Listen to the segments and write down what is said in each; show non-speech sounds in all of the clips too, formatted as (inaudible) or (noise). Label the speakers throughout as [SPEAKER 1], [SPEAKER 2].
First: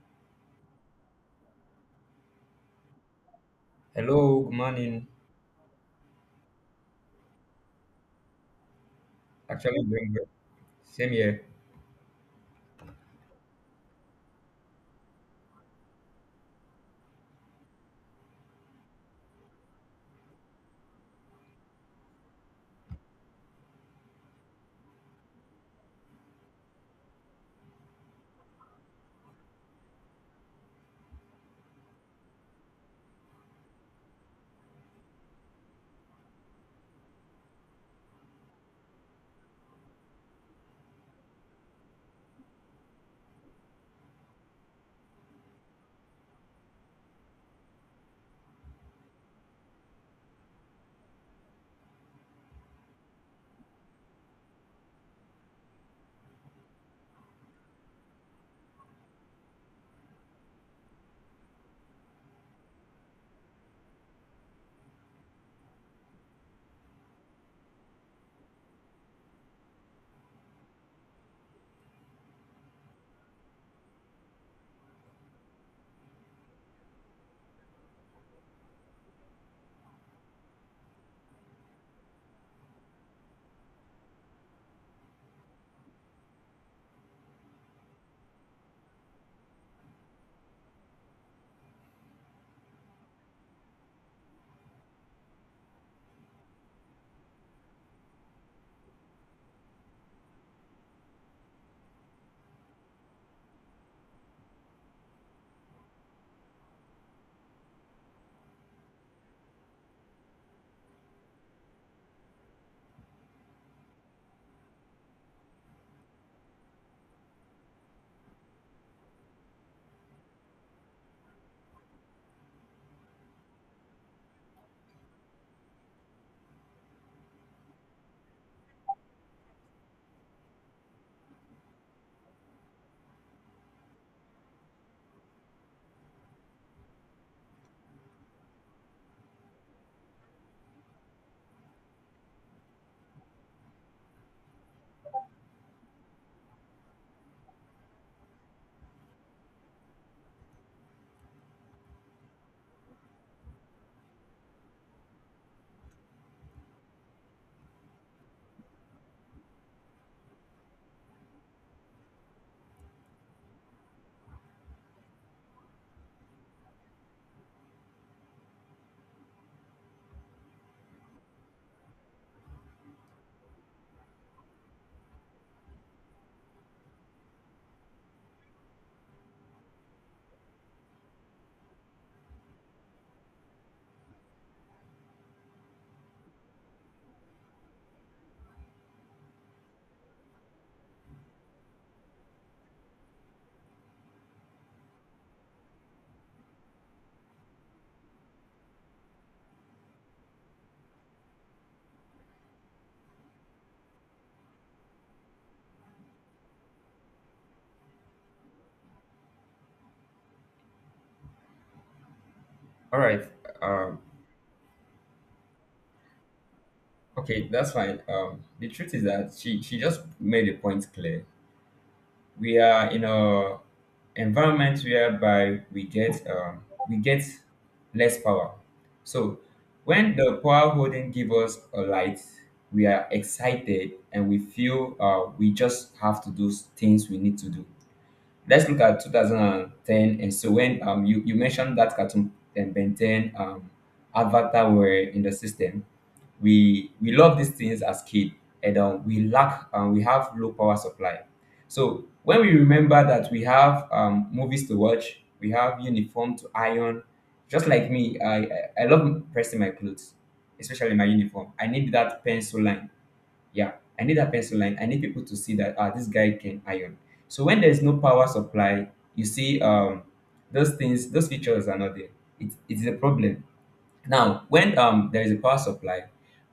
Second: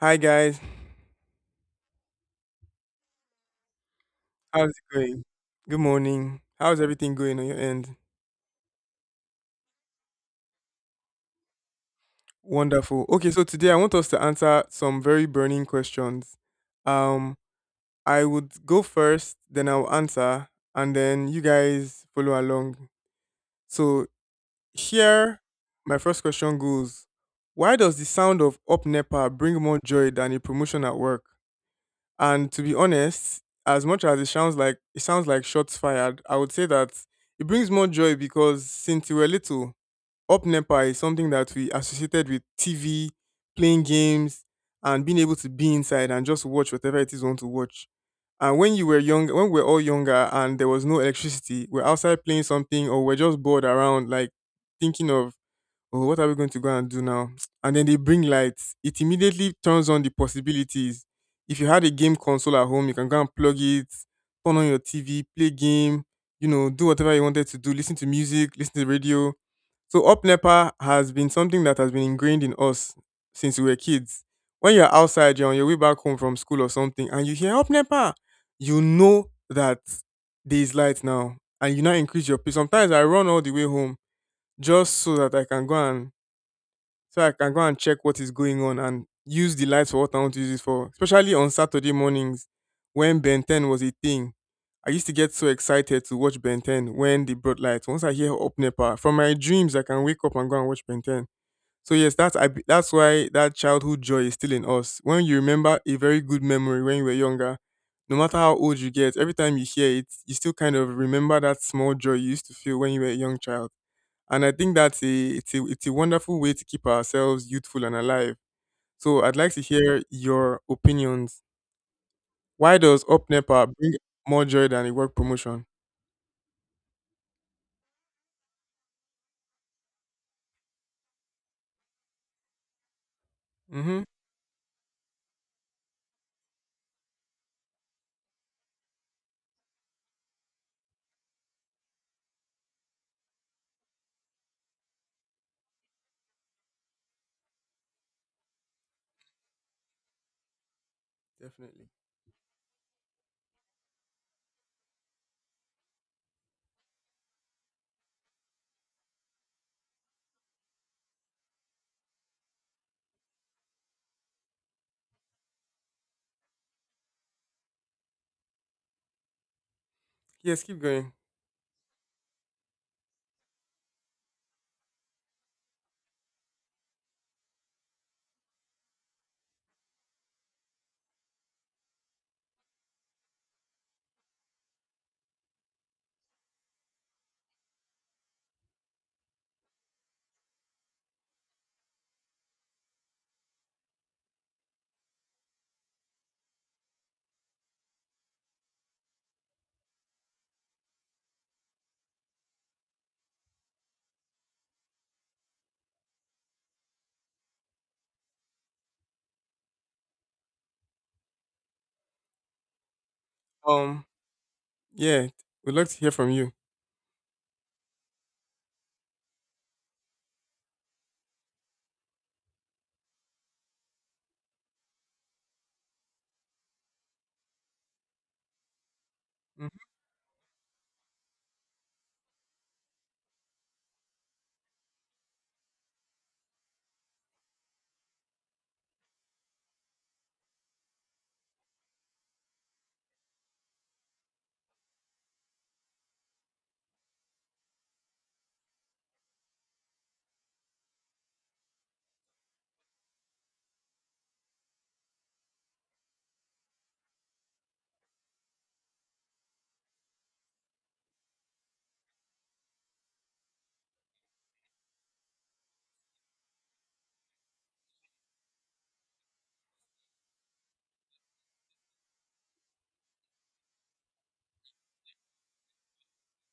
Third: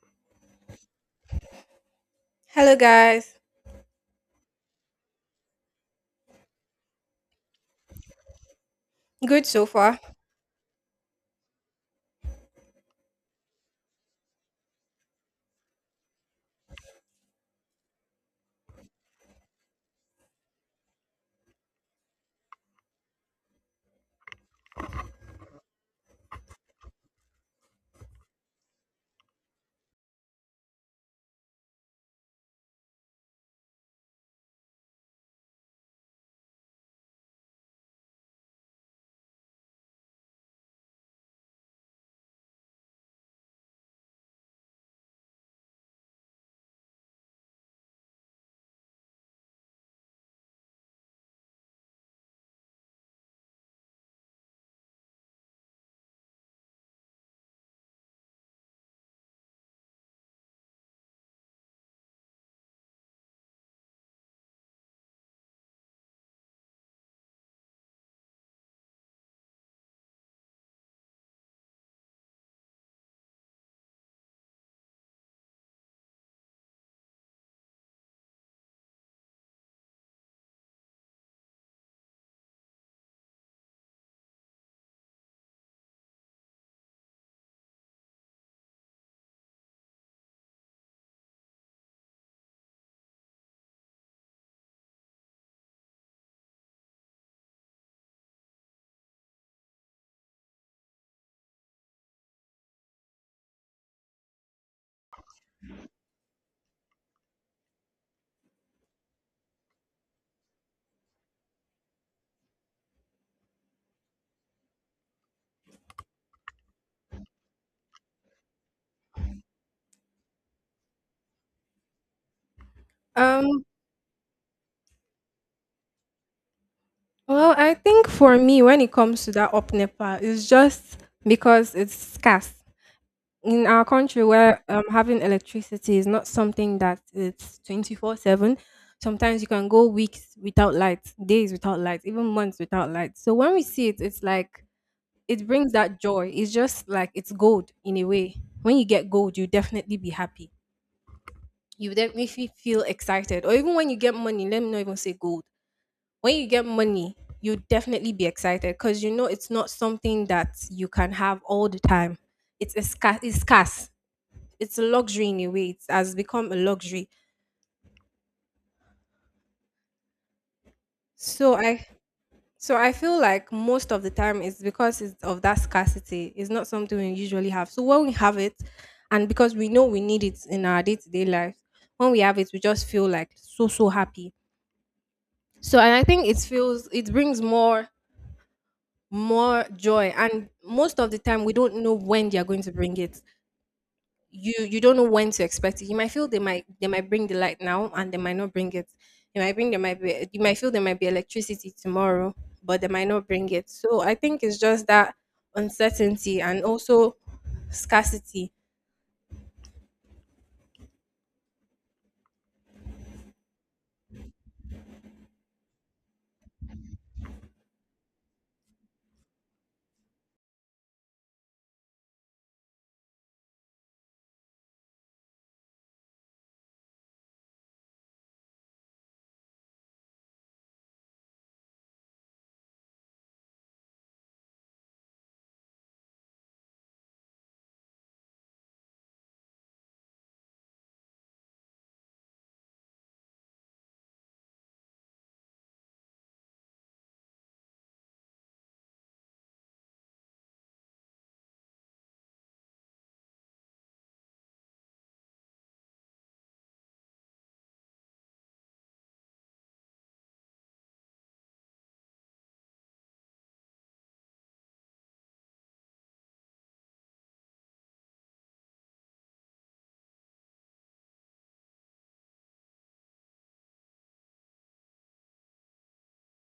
[SPEAKER 1] Hi guys,
[SPEAKER 2] Hello guys.
[SPEAKER 3] Hello, good
[SPEAKER 1] how's it
[SPEAKER 3] morning.
[SPEAKER 1] going? Good morning. How's everything going on your end?
[SPEAKER 2] Good so
[SPEAKER 3] Actually,
[SPEAKER 2] far.
[SPEAKER 3] doing good. Same here.
[SPEAKER 1] Wonderful. Okay, so today I want us to answer some very burning questions. Um, I would go first, then I'll answer, and then you guys follow along. So here, my first question goes: why does the sound of up NEPA bring more joy than a promotion at work? And to be honest, as much as it sounds like shots fired, I would say that it brings more joy because since we were little, up Nepa is something that we associated with TV, playing games, and being able to be inside and just watch whatever it is you want to watch. And when you were young, when we were all younger and there was no electricity, we're outside playing something or we're just bored around, like thinking of, oh, what are we going to go and do now? And then they bring lights. It immediately turns on the possibilities. If you had a game console at home, you can go and plug it, turn on your TV, play game, you know, do whatever you wanted to do, listen to music, listen to the radio. So Up Nepa has been something that has been ingrained in us since we were kids. When you're outside, you're on your way back home from school or something, and you hear Up Nepa, you know that there's light now. And you now increase your pace. Sometimes I run all the way home just so that I can go and check what is going on and use the light for what I want to use it for. Especially on Saturday mornings when Ben 10 was a thing. I used to get so excited to watch Ben 10 when they brought lights. Once I hear Up Nepa, from my dreams, I can wake up and go and watch Ben 10. So yes, that's why that childhood joy is still in us. When you remember a very good memory when you were younger, no matter how old you get, every time you hear it, you still kind of remember that small joy you used to feel when you were a young child. And I think that's a it's a it's a wonderful way to keep ourselves youthful and alive. So I'd like to hear your opinions. Why does
[SPEAKER 2] Um
[SPEAKER 1] UpNepa bring more joy than a work promotion?
[SPEAKER 2] well, I think for me when it comes to that up NEPA, it's just because it's scarce. In our
[SPEAKER 1] Mm-hmm.
[SPEAKER 2] country where having electricity is not something that it's 24/7, sometimes you can go weeks without light, days without light, even months without light. So when we see it, it's like it brings that joy. It's just like it's gold in a way. When you get gold, you definitely be happy.
[SPEAKER 1] Definitely.
[SPEAKER 2] You would definitely feel excited. Or even when you get money, let me not even say gold when you get money, you definitely be excited because you know it's not something that you can have all the time. It's scarce. It's a luxury in a way. It has become a luxury.
[SPEAKER 1] Yes, keep going.
[SPEAKER 2] So I so I feel like most of the time it's because it's of that scarcity. It's not something we usually have. So when we have it, and because we know we need it in our day to day life, when we have it, we just feel like so happy. So and I think it brings more joy, and most of the time we don't know when they are going to bring it. You don't know when to expect it. You might feel they might bring the light now and they might not bring it. You might feel there might be electricity tomorrow, but they might not bring it. So I think it's just that uncertainty and also scarcity.
[SPEAKER 3] All right. Um,
[SPEAKER 1] Um, yeah, we'd like to hear from you.
[SPEAKER 3] okay, that's fine. The truth is that she just made a point clear. We are in a environment whereby we get less power. So
[SPEAKER 1] Mhm.
[SPEAKER 3] when the power holding give us a light, we are excited and we feel we just have to do things we need to do. Let's look at 2010 and so when you mentioned that cartoon and Ben 10 Avatar were in the system. We love these things as kids and we lack we have low power supply. So when we remember that we have movies to watch, we have uniform to iron. Just like me, I love pressing my clothes, especially my uniform. I need that pencil line, yeah, I need that pencil line, I need people to see that, ah, this guy can iron. So when there's no power supply, you see those things, those features are not there. It is a problem now, when there is a power supply,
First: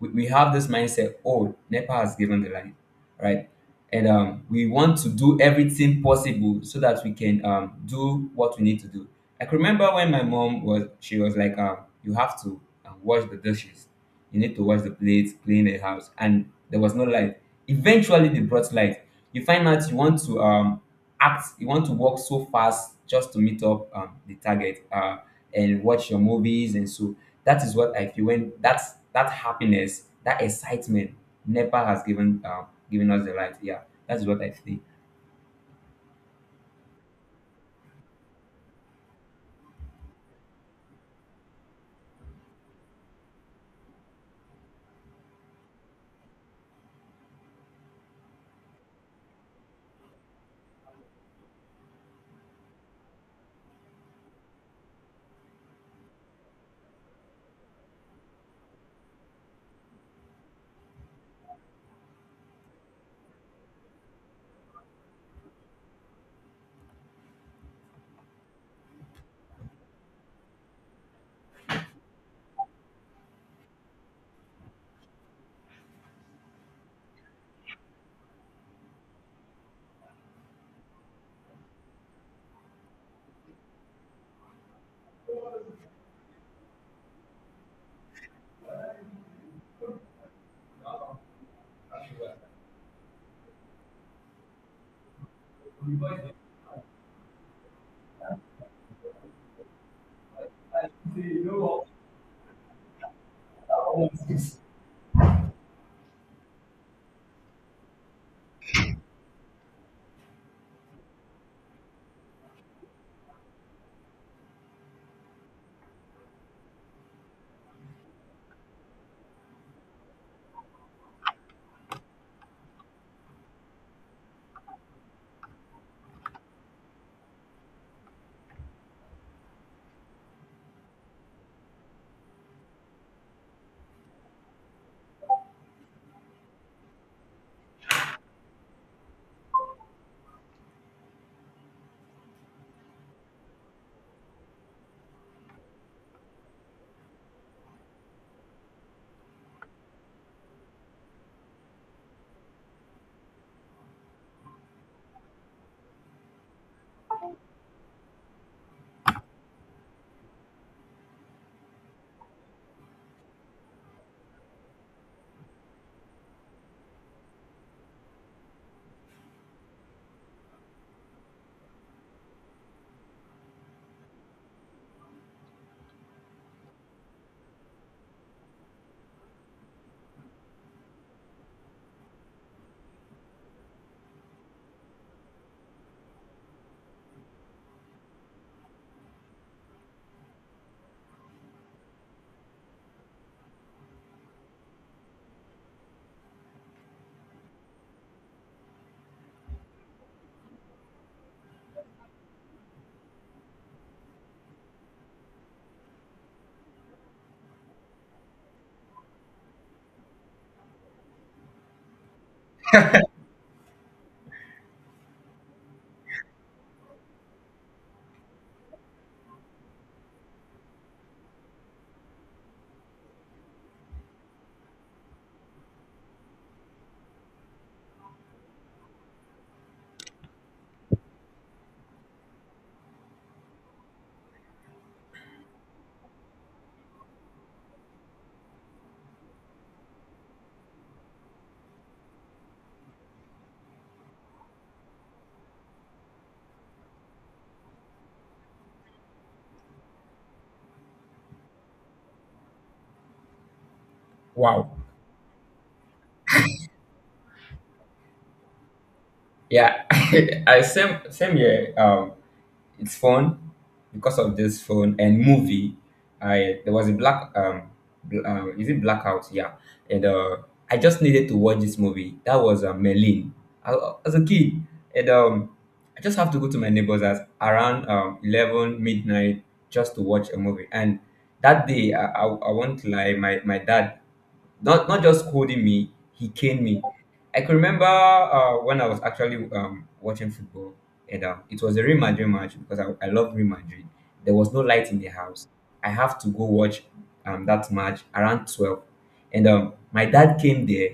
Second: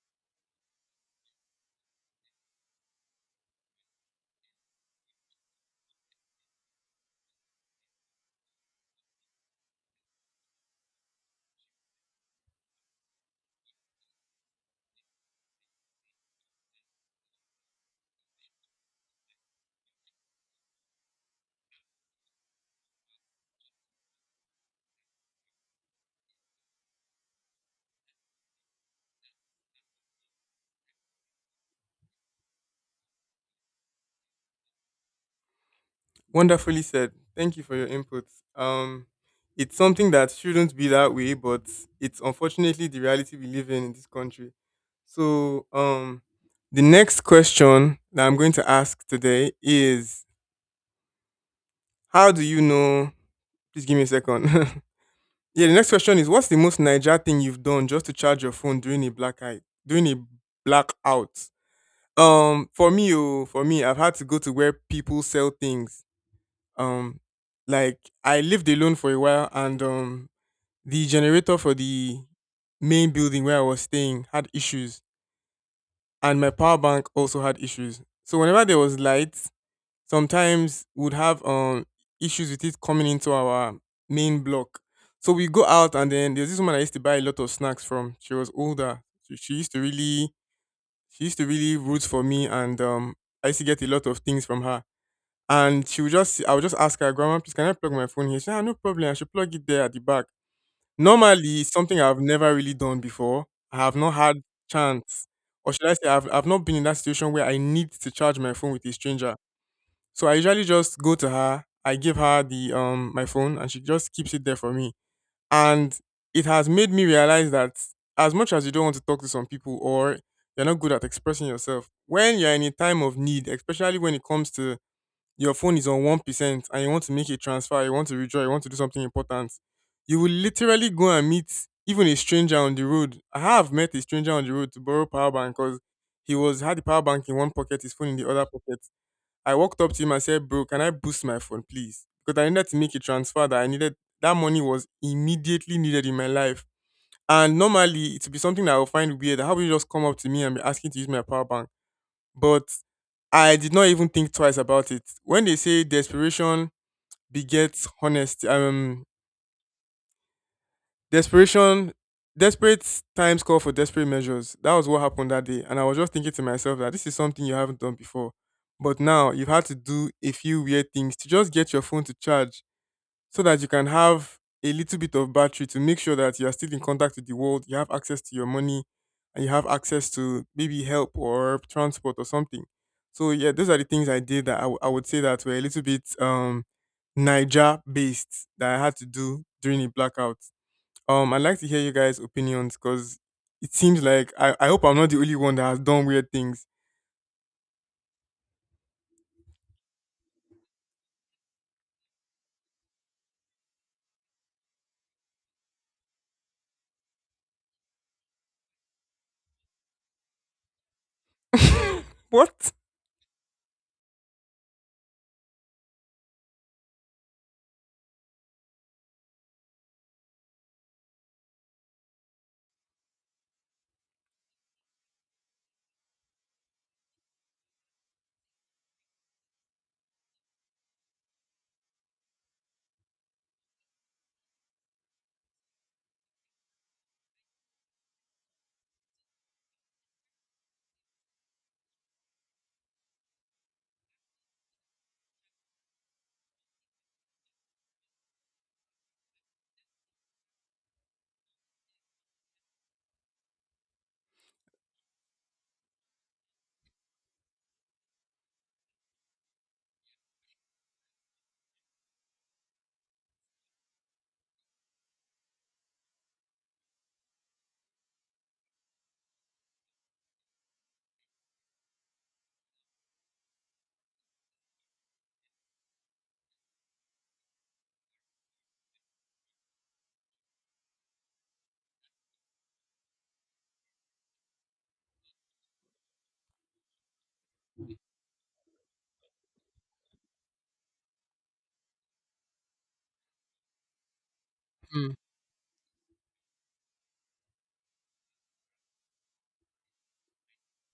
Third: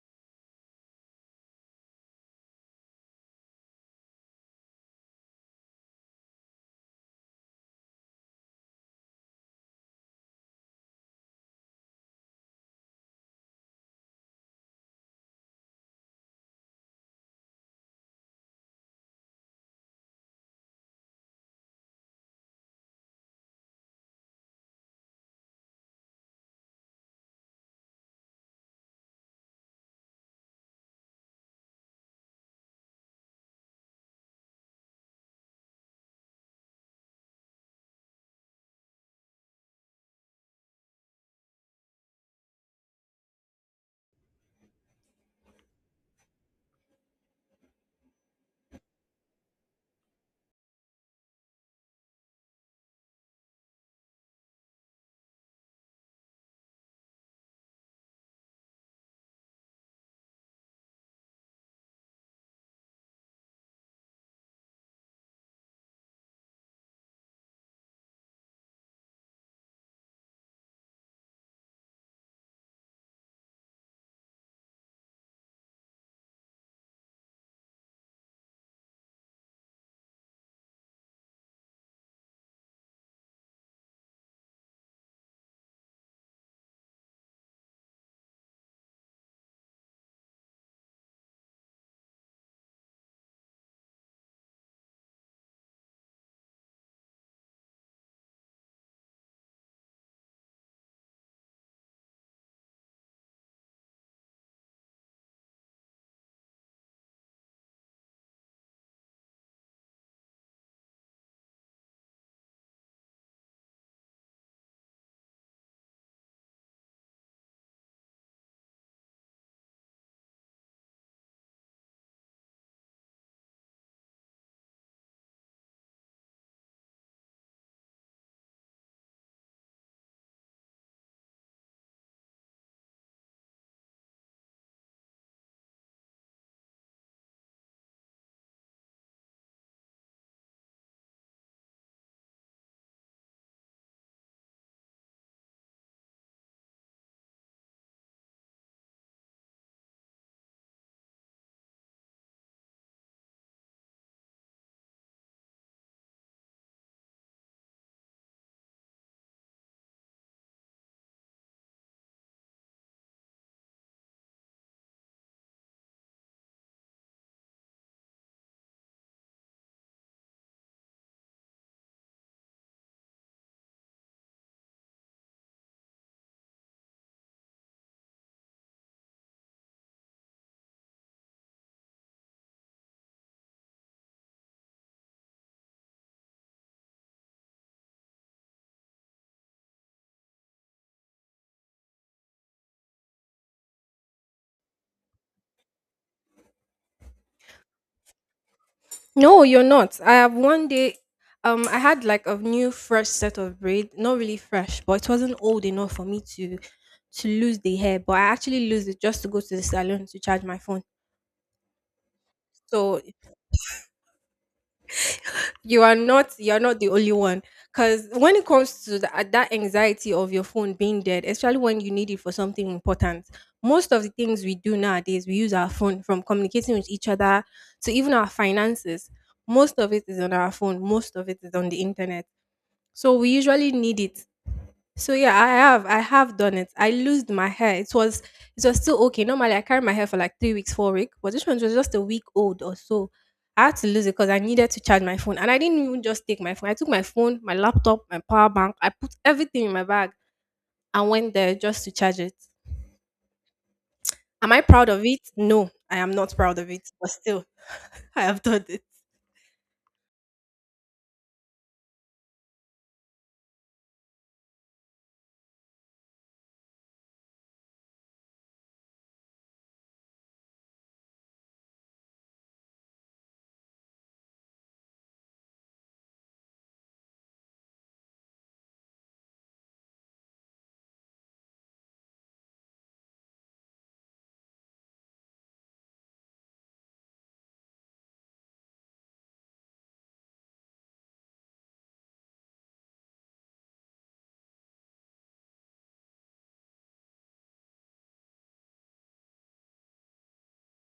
[SPEAKER 3] we have this mindset, oh, NEPA has given the line, right? And we want to do everything possible so that we can do what we need to do. I can remember when my mom was, she was like, you have to wash the dishes. You need to wash the plates, clean the house. And there was no light. Eventually, they brought light. You find out you want to act, you want to walk so fast just to meet up the target and watch your movies and so that is what I feel when that happiness, that excitement, NEPA has given given us the light. Yeah, that's what I feel.
[SPEAKER 1] Wonderfully said. Thank you for your input. Um, it's something that shouldn't be that way, but it's unfortunately the reality we live in this country. So, the next question that I'm going to ask today is, how do you know? Please give me a second. (laughs) Yeah, the next question is, what's the most Niger thing you've done just to charge your phone during a blackout? For me, I've had to go to where people sell things. Um, like I lived alone for a while, and the generator for the main building where I was staying had issues, and my power bank also had issues. So whenever there was light, sometimes would have issues with it coming into our main block. So we go out and then there's this woman I used to buy a lot of snacks from. She was older. So she used to really root for me, and I used to get a lot of things from her. And she would just I would just ask her, "Grandma, please can I plug my phone here?" She said, "Ah, no problem, I should plug it there at the back." Normally it's something I've never really done before. I have not had chance. Or should I say I've not been in that situation where I need to charge my phone with a stranger, so I usually just go to her, I give her the my phone and she just keeps it there for me. And it has made me realize that as much as you don't want to talk to some people or you're not good at expressing yourself, when you're in a time of need, especially when it comes to, your phone is on 1% and you want to make a transfer, you want to withdraw, you want to do something important, you will literally go and meet even a stranger on the road. I have met a stranger on the road to borrow power bank because he was had the power bank in one pocket, his phone in the other pocket. I walked up to him and said, "Bro, can I boost my phone, please?" Because I needed to make a transfer, that I needed, that money was immediately needed in my life. And normally it would be something that I would find weird. How would you just come up to me and be asking to use my power bank? But I did not even think twice about it. When they say desperation begets honesty, desperation, desperate times call for desperate measures. That was what happened that day. And I was just thinking to myself that this is something you haven't done before. But now you've had to do a few weird things to just get your phone to charge so that you can have a little bit of battery to make sure that you are still in contact with the world, you have access to your money, and you have access to maybe help or transport or something. So, yeah, those are the things I did that I would say that were a little bit Niger based that I had to do during a blackout. I'd like to hear you guys' opinions because it seems like I hope I'm not the only one that has done weird things.
[SPEAKER 2] No, you're not. I have one day, I had like a new fresh set of braid, not really fresh, but it wasn't old enough for me to lose the hair. But I actually lose it just to go to the salon to charge my phone.
[SPEAKER 1] (laughs) What?
[SPEAKER 2] So you are not the only one. Cause when it comes to that anxiety of your phone being dead, especially when you need it for something important, most of the things we do nowadays, we use our phone from communicating with each other to even our finances. Most of it is on our phone. Most of it is on the internet. So we usually need it. So yeah, I have done it. I loosed my hair. It was still okay. Normally I carry my hair for like 3 weeks, 4 weeks, but this one was just a week old or so. I had to lose it because I needed to charge my phone. And I didn't even just take my phone. I took my phone, my laptop, my power bank, I put everything in my bag and went there just to charge it. Am I
[SPEAKER 3] Wow.
[SPEAKER 2] proud of it? No, I am not proud of it. But still, (laughs) I have done it.
[SPEAKER 3] Yeah, (laughs) I same here. It's fun because of this phone and movie. I there was a is it blackout? Yeah, and I just needed to watch this movie. That was Merlin. I, as a kid, and I just have to go to my neighbor's house around 11 midnight just to watch a movie. And that day, I won't lie, my dad not just scolding me, he caned me. I can remember when I was actually watching football, and it was a Real Madrid match because I love Real Madrid. There was no light in the
[SPEAKER 1] Mm.
[SPEAKER 3] house. I have to go watch that match around 12, and my dad came there.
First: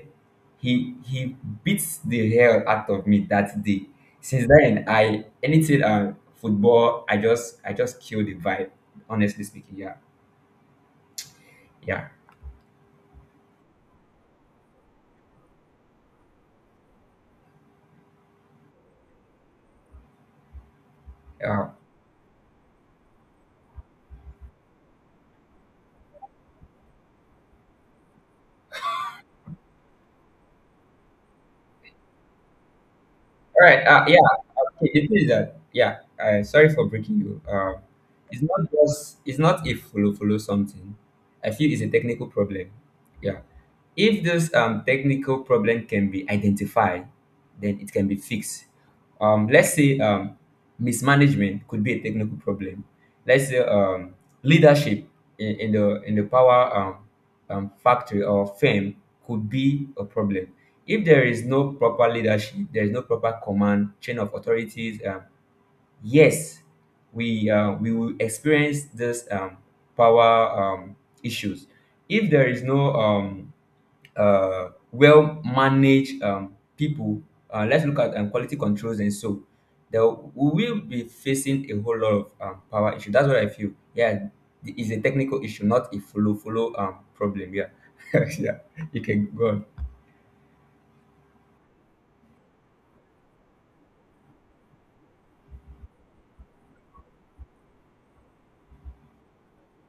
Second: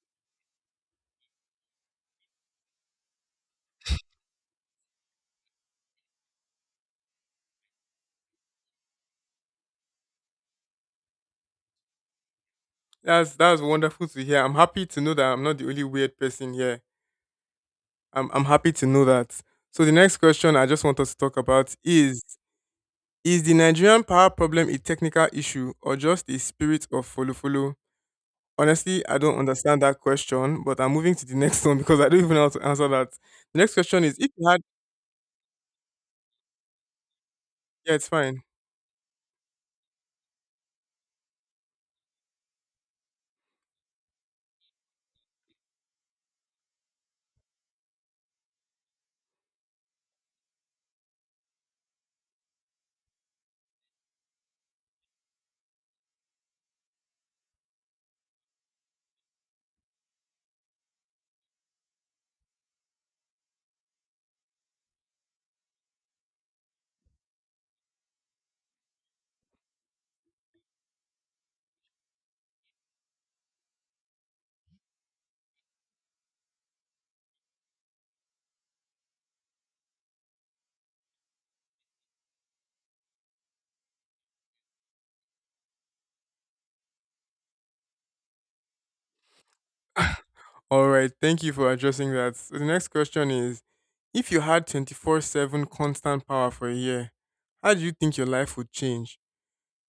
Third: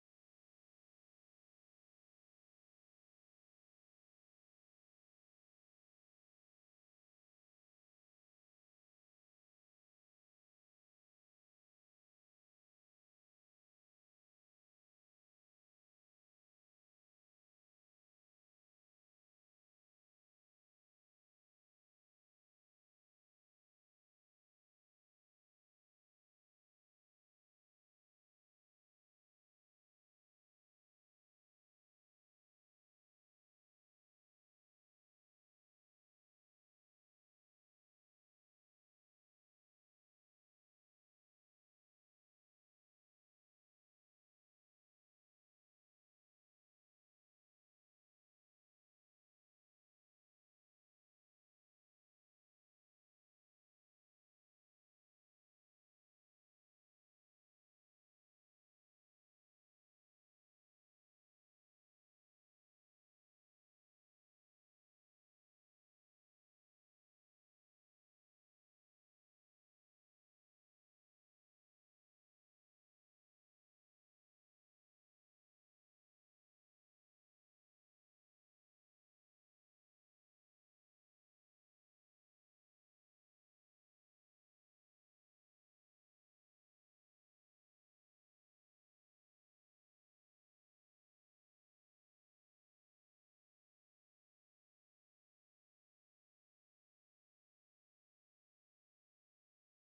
[SPEAKER 3] He beats the hell out of me that day. Since then, I anything football, I just kill the vibe. Honestly speaking, yeah, yeah.
[SPEAKER 1] That's wonderful to hear. I'm happy to know that I'm not the only weird person here. I'm happy to know that. So the next question I just want us to talk
[SPEAKER 3] Uh,
[SPEAKER 1] about is the Nigerian power problem a technical issue or just a spirit of follow follow? Honestly, I don't understand that question, but I'm moving to the next (laughs) one because I don't even know how to answer that. The
[SPEAKER 3] all
[SPEAKER 1] next
[SPEAKER 3] right.
[SPEAKER 1] question is
[SPEAKER 3] Yeah.
[SPEAKER 1] if you had
[SPEAKER 3] Okay. The thing is that yeah. Sorry for breaking you.
[SPEAKER 1] Yeah, it's fine.
[SPEAKER 3] It's not a follow follow something. I feel it's a technical problem. Yeah. If this technical problem can be identified, then it can be fixed. Let's say mismanagement could be a technical problem. Let's say leadership in the power factory or firm could be a problem. If there is no proper leadership, there is no proper command chain of authorities. Yes, we will experience this power issues. If there is no well managed people, let's look at quality controls and so there we will be facing a whole lot of power issue. That's what I feel. Yeah, it is a technical issue, not a follow follow problem. Yeah, (laughs) yeah, you can go on.
[SPEAKER 1] All right, thank you for addressing that. So the next question is, if you had 24/7 constant power for a year, how do you think your life would change?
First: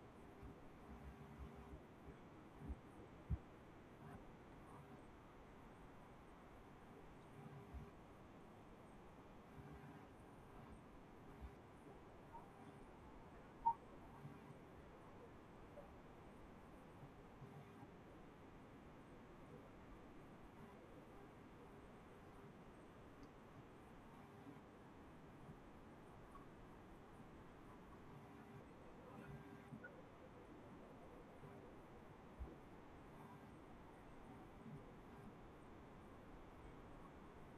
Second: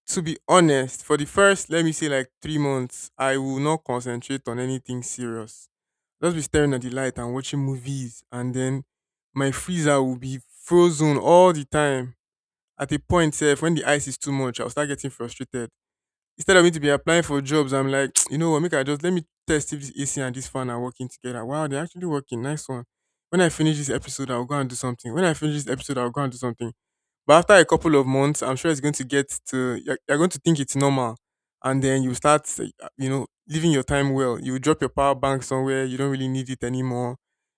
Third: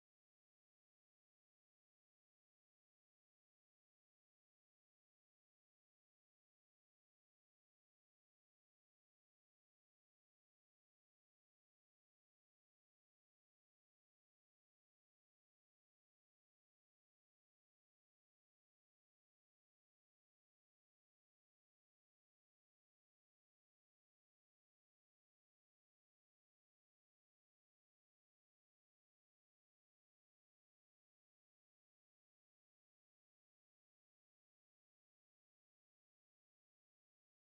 [SPEAKER 1] To be honest, for the first, let me say like 3 months, I will not concentrate on anything serious. Just be staring at the light and watching movies, and then my freezer will be frozen all the time. At a point, sef, when the ice is too much, I'll start getting frustrated. Instead of me to be applying for jobs, I'm like, (tsk) you know what, make I just, let me test if this AC and this fan are working together. Wow, they're actually working. Nice one. When I finish this episode, I'll go and do something. When I finish this episode, I'll go and do something. But after a couple of months, I'm sure it's going to get to, you're going to think it's normal, and then you start, you know, living your time well. You drop your power bank somewhere, you don't really need it anymore.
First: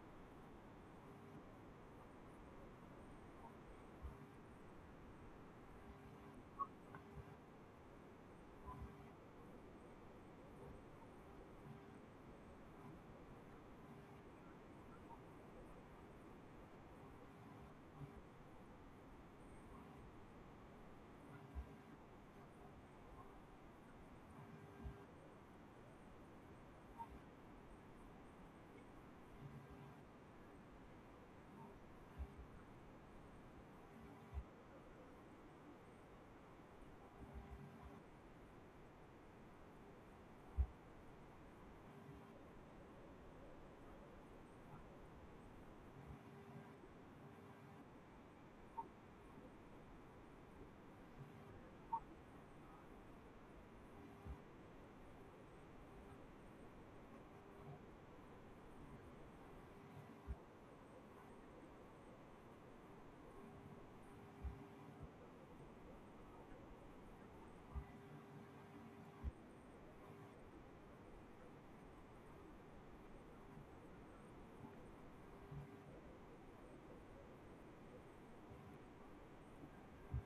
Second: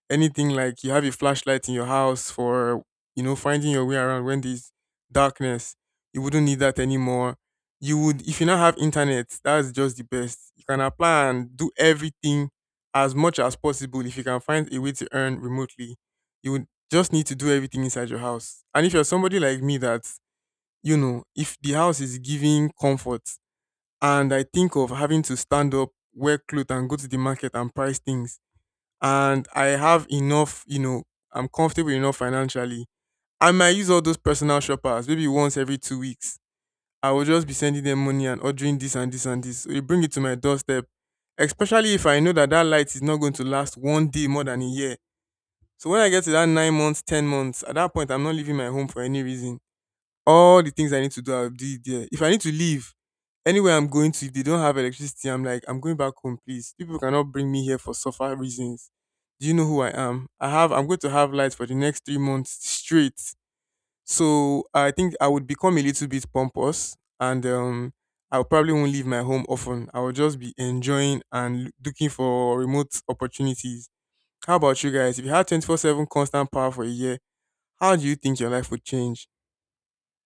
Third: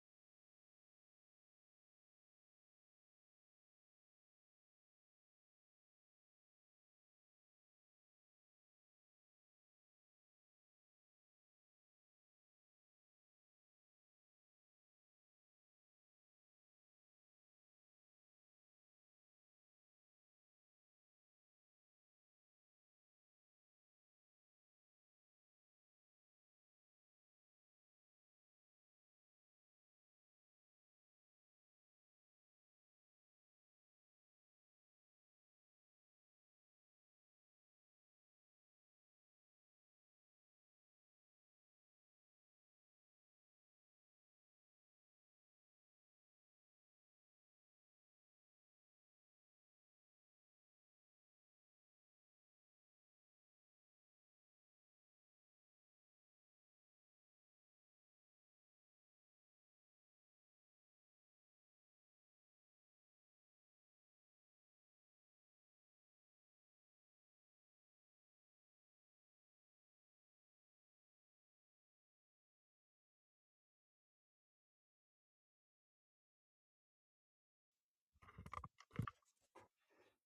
[SPEAKER 1] Anything like you have a flashlight in your house for, you know, finding your way around when there's darkness, you wouldn't need that anymore. You would, if you now have internet, that's just the best. You can apply and do everything as much as possible. If you can find a way to earn remotely, you would just need to do everything inside your house. And if you're somebody like me that, you know, if the house is giving comfort and I think of having to stand up, wear clothes and go to the market and price things, and I have enough, you know, I'm comfortable enough financially, I might use all those personal shoppers maybe once every 2 weeks. I will just be sending them money and ordering this and this and this, so they bring it to my doorstep, especially if I know that that light is not going to last one day more than a year. So when I get to that 9 months, 10 months, at that point, I'm not leaving my home for any reason. All the things I need to do, I'll do it there. If I need to leave anywhere I'm going to, if they don't have electricity, I'm like, I'm going back home, please. People cannot bring me here for suffer reasons. Do you know who I am? I'm going to have lights for the next 3 months straight. So I think I would become a little bit pompous, and I probably won't leave my home often. I will just be enjoying and looking for remote opportunities. How about you guys? If you had 24/7 constant power for a year, how do you think your life would change?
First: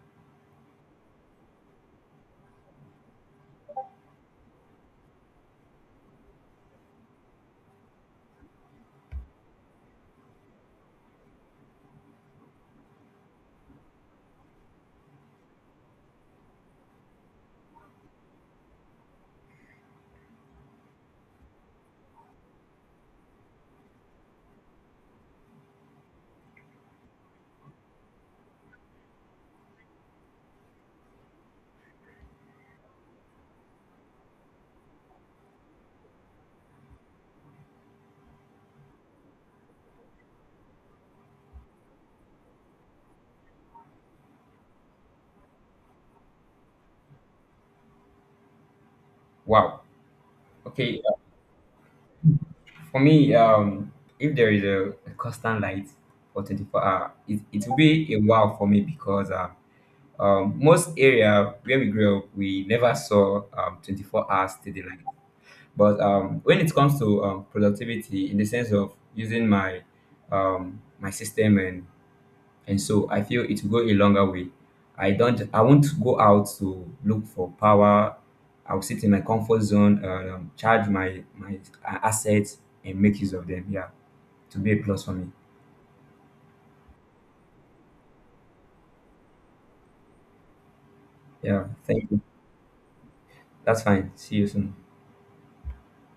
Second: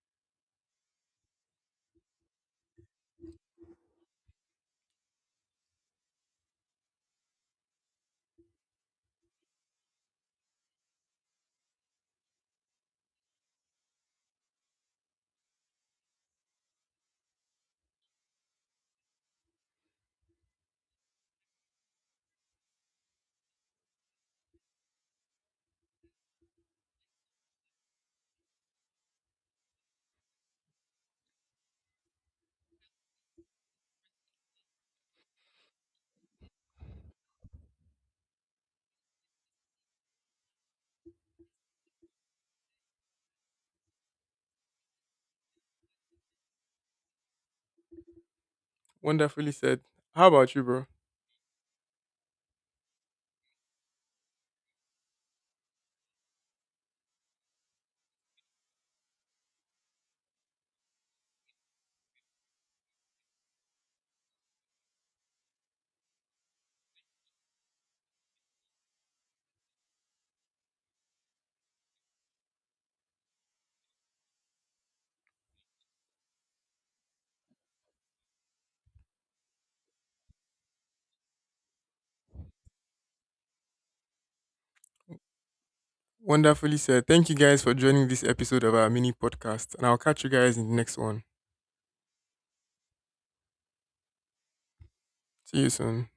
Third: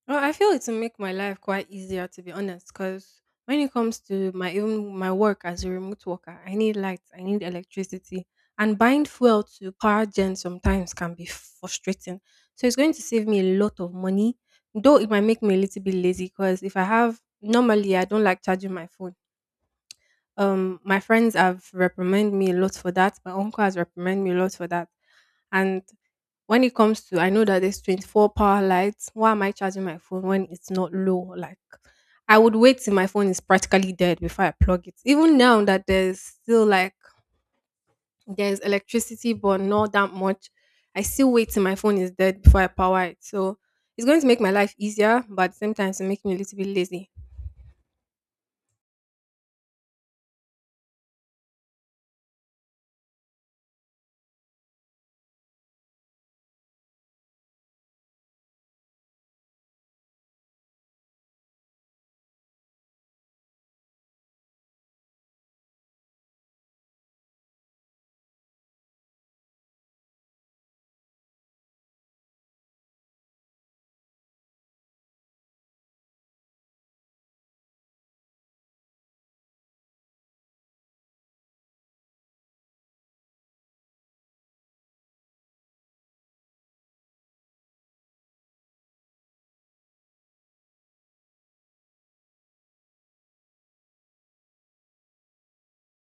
[SPEAKER 2] Well, I feel it's make my life quite easier to be honest, because when it comes to my work as a remote worker, I need lights, I need electricity, and buying fuel to power gen sometimes can be frustrating. So it's going to save me a lot of money, though it might make me a little bit lazy. Because if I have normally, I don't like charging my phone. My friends have reprimanded me a lot for that. My uncle has reprimanded me a lot for that. And when it comes to, I know that there's 24 power lights. Why am I charging my phone when it's not low? Like, I would wait till my phone is practically dead before I plug it. Even now that there's still like, there's electricity, but not that much, I still wait till my phone is dead before I power it. So it's going to make my life easier, but sometimes it makes me a little bit lazy.
[SPEAKER 1] Wonderfully
[SPEAKER 3] Wow.
[SPEAKER 1] said. How about you, bro?
[SPEAKER 3] Okay, for me, if there is a constant light for 24 hour, it will be a wow for me because most area where we grew up, we never saw 24 hours steady light. But when it comes to productivity, in the sense of using my my system and so, I feel it will go a longer way. I don't. I won't go out to look for power. I'll sit in my comfort zone, charge my assets, and make use of them. Yeah, to be a plus for me.
[SPEAKER 1] Wonderfully said. Thank you guys for joining this episode of our mini podcast, and I'll catch you guys in the next one.
[SPEAKER 3] Yeah, thank you. That's fine. See you soon.
[SPEAKER 1] See you soon.